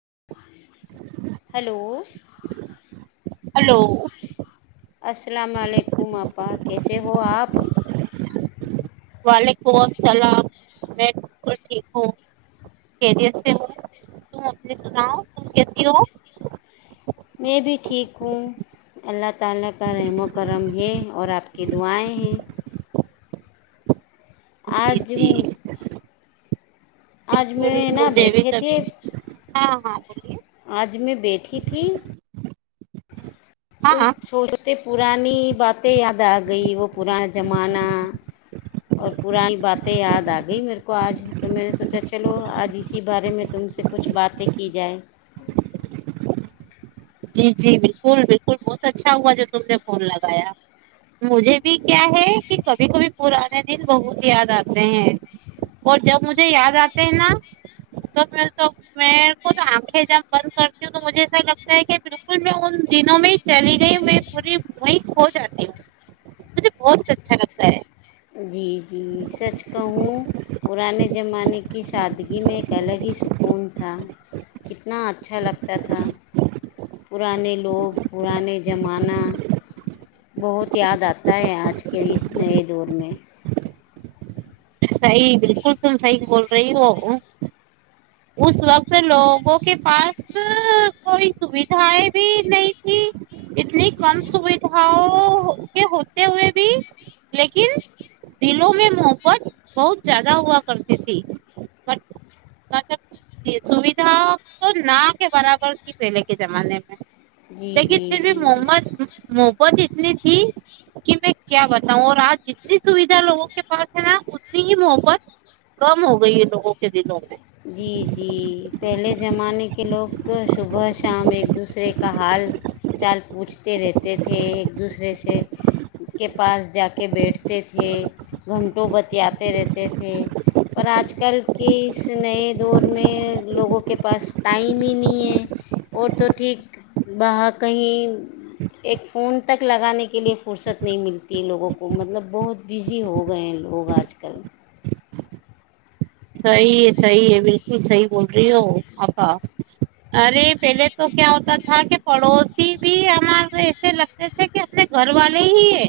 [unintelligible] hello hello السلام علیکم آپا کیسے ہو آپ وعلیکم السلام میں بالکل ٹھیک ہوں کیریت سے ہوں تم اپنے سناؤ تم کیسی ہو میں بھی ٹھیک ہوں اللہ تعالی [unintelligible] جی آج جی آج بالکل میں نا مجھے بھی بیٹھے تھے کبھی ہاں ہاں بولیے آج میں بیٹھی تھی پٹھی تو ہاں سوچتے پرانی باتیں یاد آ گئ وہ پرانا زمانہ اور پرانی باتیں یاد آ گئ میرے کو آج تو میں نے سوچا چلو آج اسی بارے میں تم سے کچھ باتیں کی جائیں جی جی بالکل بالکل بہت اچھا ہوا جو تم نے فون لگایا مجھے بھی کیا ہے کہ کبھی کبھی پرانے دن بہت یاد آتے ہیں اور جب مجھے یاد آتے ہیں نا توب میں تو میر کو آنکھیں جب بند کرتی ہوں تو مجھے ایسا لگتا ہے کہ بالکل میں ان دنوں میں چلی گئی ہوں میں پوری م کھو جاتی ہوں مجھے بہت اچھا لگتا ہے جی جی سچ کہوں پرانے زمانے کی سادگی میں ایک الگ ہی سکون تھا کتنا اچھا لگتا تھا پرانے لوگ پرانے زمانہ بہت یاد آتا ہے آج کے اس نئے دور میں [unintelligible] صحی بالکل تم صحی بول رہی ہو اس وقت لوگوں کے پاس کوئی سوھائیں بھی نہیں تھی اتنی کم سوھاؤ کے ہوتے ہوئے بھی لیکن دلوں میں محبت بہت زیادہ ہوا کرتی تھی مطلب سویدھا تو نہ کے برابر تھی پہلے کے زمانے میں جی لیکن جی پھر بھی جی محمت محبت اتنی تھی کہ میں کیا بتاؤں اور آج جتنی سویدھا لوگوں کے پاس ہے نا اتنی ہی محبت کم ہو گئی ہے لوگوں کے دنوں میں جی جی پہلے زمانے کے لوگ صبح شام ایک دوسرے کا حال چال پوچھتے رہتے تھے ایک دوسرے سے کے پاس جا کے بیٹھتے تھے گھنٹوں بتیاے رہتے تھے پر آج کل کے اس اس سے نئے دور میں لوگوں کے پاس ٹائم ہی نہیں ہے اور تو ٹھیک وہاں کہیں ایک فون تک لگانے کے لیے فرصت نہیں ملتی ہے لوگوں کو مطلب بہت بزی ہو گئے ہیں لوگ آج کل صحیح ہے صحیح ہے بالکل صحیح بول رہی ہو آکا ارے پہلے تو کیا ہوتا تھا کہ پڑوسی بھی ہمارے ایسے لگتے تھے کہ اپنے گھر والے ہی ہے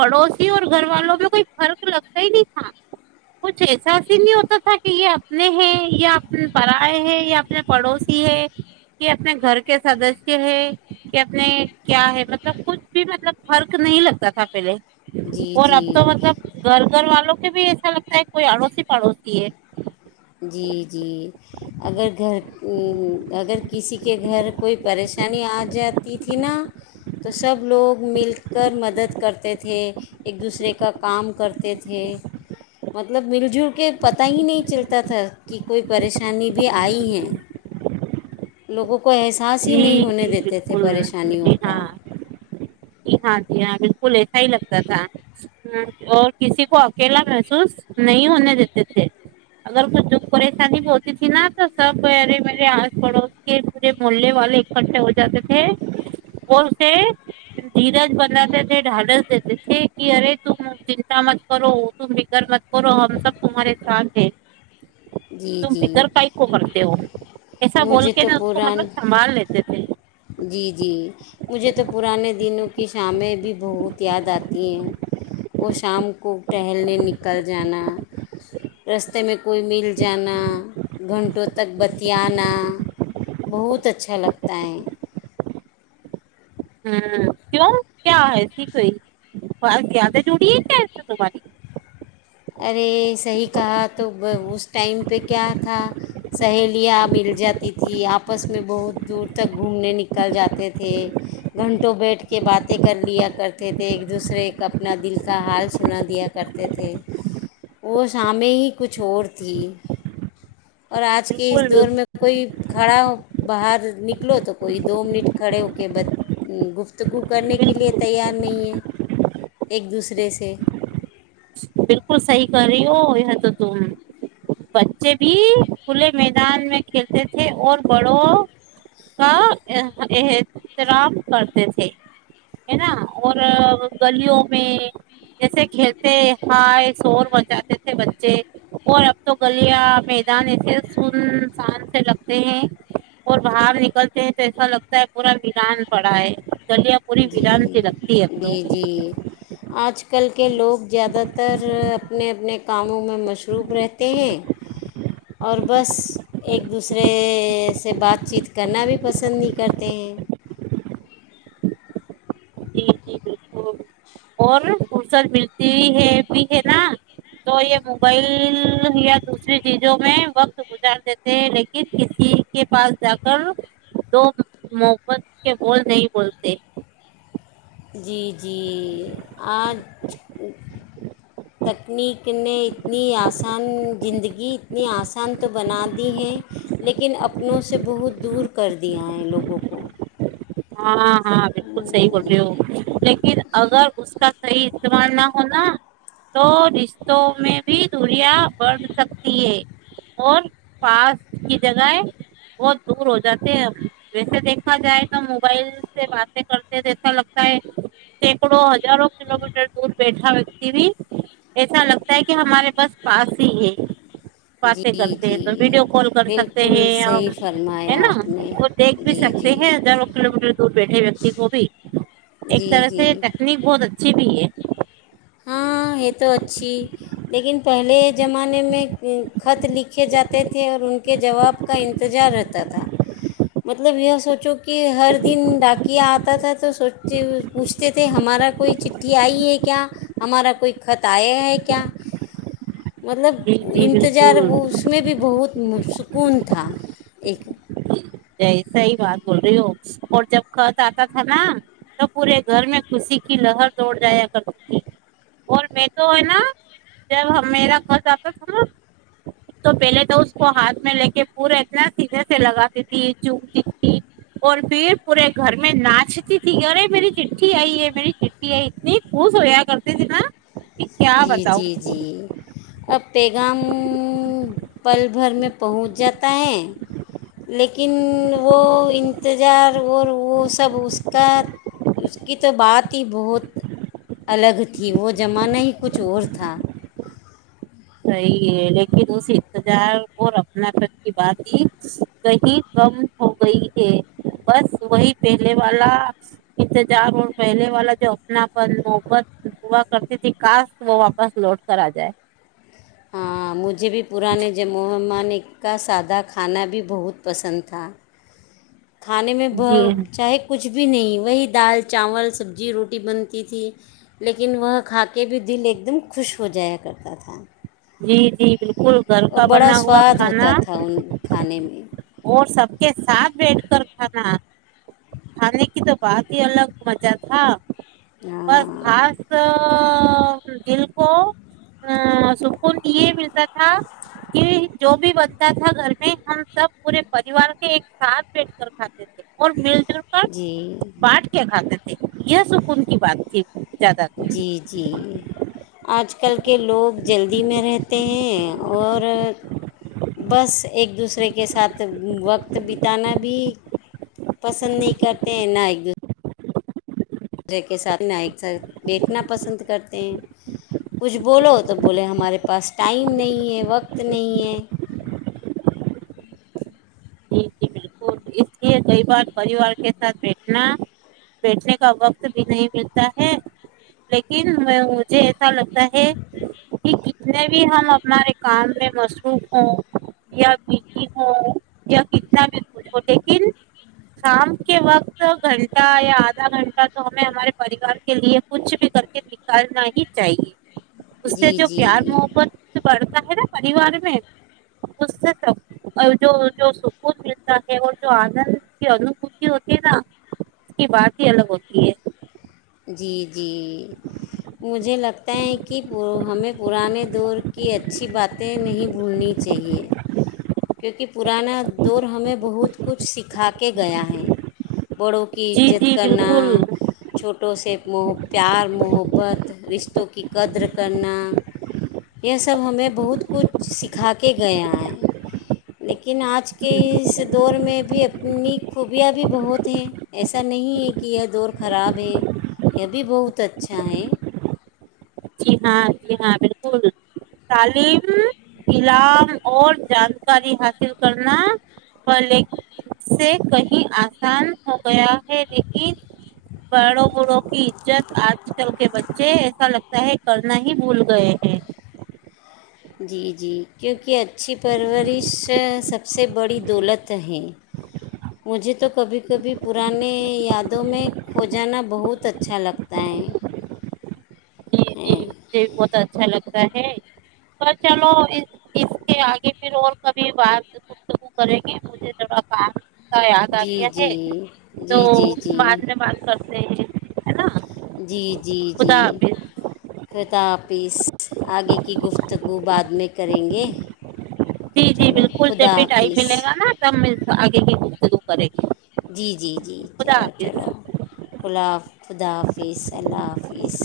پڑوسی اور گھر والوں میں کوئی فرق لگتا ہی نہیں تھا کچھ ایسا ہی نہیں ہوتا کہ یہ اپنے ہیں یا اپنے پرائے ہے یا اپنے پڑوسی ہے کہ اپنے گھر کے سدسیہ ہے کہ اپنے کیا ہے مطلب کچھ بھی مطلب فرق نہیں لگتا تھا پہلے جی اور اب تو جی مطلب گھر گھر والوں مے بھی ایسا لگتا ہے کوئی اڑوسی پڑوسی ہے جی جی اگر گھر اگر کسی کے گھر کوئی پریشانی آ جاتی تھی نا تو سب لوگ مل کر مدد کرتے تھے ایک دوسرے کا کام کرتے تھے مطلب مل جل کے پتہ ہی نہیں چلتا تھا کہ کوئی پریشانی پشانی بھی آئی ہیں لوگو کو احساس ہی جی نہیں ہونے جی دیتے تھے بالکل پریشانیوں کا ج ہاں جی ہاں بالکل ایسا ہی لگتا تھا اور کسی کو اکیلا محسوس نہیں ہونے دیتے تھے اگر کچھ دکھ پریشانی بھی ہوتی تھی نا تو سب میرے میرے آس پڑوس کے پورے محے والے اکٹھے ہو جاتے تھے اور اسے درج بناتے تھ ڈھالس دیتے تھ کہ ارے ت چنتا مت کرو ت بکگر مت کر اور ہم سب تمہارے ساتھ جیھ جی تم جی فکر پائپ کو کرتے ہو ایسا بول مجھے کے تو نا اس کو پران مطلب سنبھال لیتے تھے جی جی مجھے تو پرانے دنوں کی شامیں بھی بہت یاد آتی ہیں وہ شام کو ٹہلنے نکل جانا رستے میں کوئی مل جانا گھنٹوں تک بت آنا بہت اچھا لگتا ہے ہوں کیوں کیا ہے س کوئی اور کیاد جڑی ہے کیا اس دو باری ارے صحیح کہا تو اس ٹائم پہ کیا تھا سہیلیاں مل جاتی تھھی آپس میں بہت دور تک گھومنے نکل جاتے تھے گھنٹوں بیٹھ کے باتیں کر لیا کرتے تھے ایک دوسرے کا اپنا دل کا حال سنا دیا کرتے تھے وہ شامنے ہی کچھ اور تھی اور آج کے بالکل اس دور بالکل میں کوئی کھڑا ہو باہر نکلو تو کوئی دو منٹ کھڑے ہو کے ب گفت گو کرنے کے لیے بالکل تیار نہیں ایک دوسرے سے بالکل صحیح کر رہی ہو تو تم بچے بھی کھلے میدان میں کھیلتے تھے اور بڑوں کا ا احترام کرتے تھے ہے نا اور گلیوں میں جیسے کھیلتے کھائے شور بجاتے تھے بچے اور اب تو گلیاں میدان ایسے سنسان سے لگتے ہیں اور باہر نکلتے ہیں تو ایسا لگتا ہے پورا میران پڑا ہے گلیاں پوری جی ویران سی لگتی ہے اب تو جی جی آج کل کے لوگ زیادہ ت ا تر اپنے اپنے کاموں میں مصروف رہتے ہیں اور بس ایک دوسرے سے بات چیت کرنا بھی پسند نہیں کرتے ہیں جی جی بالکل اور فرصت ملتی ہے بھی ہے نا تو یہ موبائل یا دوسری چیزوں میں وقت گزار دیتے ہیں لیکن کسی کے پاس جا کر دو محبت کے بول نہیں بولتے جی جی آج تکنیک نے اتنی آسان زندگی اتنی آسان تو بنا دی ہے لیکن اپنوں سے بہت دور کر دیا ہے لوگوں کو ہاں ہاں بالکل صحیح بول رہی ہو لیکن اگر اس کا صحیح استعمال نہ ہونا تو رشتوں میں دوریا برن سب اور پاس کی جگہ بہت دور ہو جاتے ہیں ویسے دیکھا جائے تو موبائل سے باتیں کرتے جیسا لگتا ہے سینکڑوں ہزارہ کلو میٹر دور بیٹھا ویکتی بھی ایسا لگتا ہے کہ ہمارے بس پاس ہی ہے باتیں جی کرتے ہیں جی تو ویڈیو کال کر سکتے بالکل ہیں ہم صحیح ہے فرمایا نا آپ نے وہ دیکھ بھی جی سکتے ہیں جی ہزاروں کلو میٹر دور بیٹھے ویکتی کو بھی ایک جی طرح جی سے ٹیکنیک بہت اچھی بھی ہے ہاں یہ تو اچھی لیکن پہلے زمانے میں خط لکھے جاتے تھے اور ان کے جواب کا انتظار رہتا تھا مطلب یہ سوچو کہ ہر دن ڈاکیا آتا تھا تو سوچتے پوچھتے تھے ہمارا کوئی چٹھی آئی ہے کیا ہمارا کوئی خط آئے ہے کیا مطلب جی جی انتظار بالکل اس میں بھی بہت مش سکون تھا ایک جی صحیح بات بول رہی ہو اور جب خط آتا تھا نا تو پورے گھر میں خوشی کی لہر توڑ جایا کرتی تھی اور میں تو ہے نا جب میرا خط آتا تھا نا تو پہلے تو اس کو ہاتھ میں لے کے پورا اتنا سیدھے سے لگات ت چتی تھی اور پھر پورے گھر میں ناچتی تھی یرے میری چٹھی آئی ہے میری چٹھی آئی اتنی خوش ہویا کرتی تھی نا کہ کیا جی بتاؤ جی جی اب پیغام پل بھر میں پہنچ جاتا ہے لیکن وہ انتظار اور وہ سب اس کا اس کی تو بات ہی بہت ال وہ جمع نہیں کچھ اور تھا صحیح ہے لیکن اس انتظار اور اپناپن کی بات ہی کہیں کم ہو گئی ہے بس وہی پہلے والا انتظار اور پہلے والا جو اپناپن محبت ہوا کرتی تھی کاش وہ واپس لوٹ کر آ جائے ہاں مجھے بھی پرانے ج مہمان کا سادہ کھانا بھی بہت پسند تھا کھانے میں جی چاہے کچھ کچھ بھی نہیں وہی دال چاول سبزی روٹی بنتی تھی لیکن وہ کھا کے بھی دل ایک دم خوش ہو جایا کرتا تھا جی جی بالکل گھر اور کا بڑا بنا ہوا سواد کھانا ہوتا تھا ان کھانے میں اور سب کے ساتھ بیٹھ کر کھانا کھانے کی تو بہت ہی الگ مزہ تھا بس ہاں خاص ا دلکو ا س یہ ملتا تھا کہ جو بھی بچہ تھا گھر میں ہم سب پورے پریوار کے ایک ساتھ بیٹھ کر کھاتے تھے اور مل جل کر جی بانٹ کے کھاتے یہ سکون کی بات تھی زیادہ تر جی جی آج کل کے لوگ جل میں رہتے ہیں اور بس ایک دوسرے کے ساتھ وقت بتانا بھی پسند نہیں کرتے ہیں نہ ایک دوسرے مرے کے ساتھ ن ایک ساتھ بیٹھنا پسند کرتے ہیں کچھ بولو تو بولے ہمارے پاس ٹائم نہیں ہے وقت نہیں ہے جی جی بالکل اس لیے کئی بار پریوار کے ساتھ بیٹھنا بیٹھنے کا وقت بھی نہیں ملتا ہے لیکن مجھے ایسا لگتا ہے جتنے بھی ہم اپارے کام میں مصروف ہوں یا بی ہوں یا کتنا بھی اس کو لیکن شام کے وقت گھنٹہ یا آدھا گھنٹہ تو ہمیں ہمارے پریوار کے لیے کچھ بھی کر کے نکالنا ہی چاہیے اس سے جی جو پیار جی محبت بڑھ را پریوار میں اس سے س جو جو سکون م ہے اور جو آنند کی انوبھتی ہوتی ہے نا اس کی بات ہی الگ ہوتی ہے جی جی مجھے لگتا ہے کہ ہمیں پرانے دور کی اچھی باتیں نہیں بھولنی چاہیے کیونکہ پرانا دور ہمیں بہت کچھ سکھا کے گیا ہے بڑوں کی جی عزت جی کرنا بالکل فوٹو سے ار محبت رشتوں کی قدر کرنا یہ سب ہمیں بہت کچھ سکھا کے گیا ہے ل لیکن آج جی کے دور میں بھی اپنی خوبیاں بھی بہت ہیں ایسا نہیں ہے کہ یہ دور خراب یہ بھی بہت اچھا ہے جی ہاں جی ہاں بالکل تعلیم علام اور جانکاری حاصل کرنا پلے سے کہیں آسان ہو گیا ہے لیکن بڑوں بوڑھوں کی عزت آج کل کے بچے ایسا لگتا سہ کرنا ہی بھول گئے ہیں جی جی کیونکہ اچھی پرورش سب سے بڑی دولت ہے مجھے تو کبھی کبھی پرانے یادوں میں کھو جانا بہت اچھا لگتا ہے ہیں یہ بہت اچھا لگتا ہے ہے تو چلو اس کے آگے پھر اور کبھی بات گتگو کریں گے مجھے ذرا کام کا یاد آ جی گیا ہے جی تو جی جی جی بعد میں بات کر نٹ جی جی جی خطہ آاپس آگے کی گفتگو بعد میں کریں گے جی جی چلو بالکل جب خدا بھی ٹائم حافظ ملے گا نا تب م آگے کی شروع کرے گے جی جی جی خدا چلو حافظ چلو گلاب خدافظ اللہ حافظ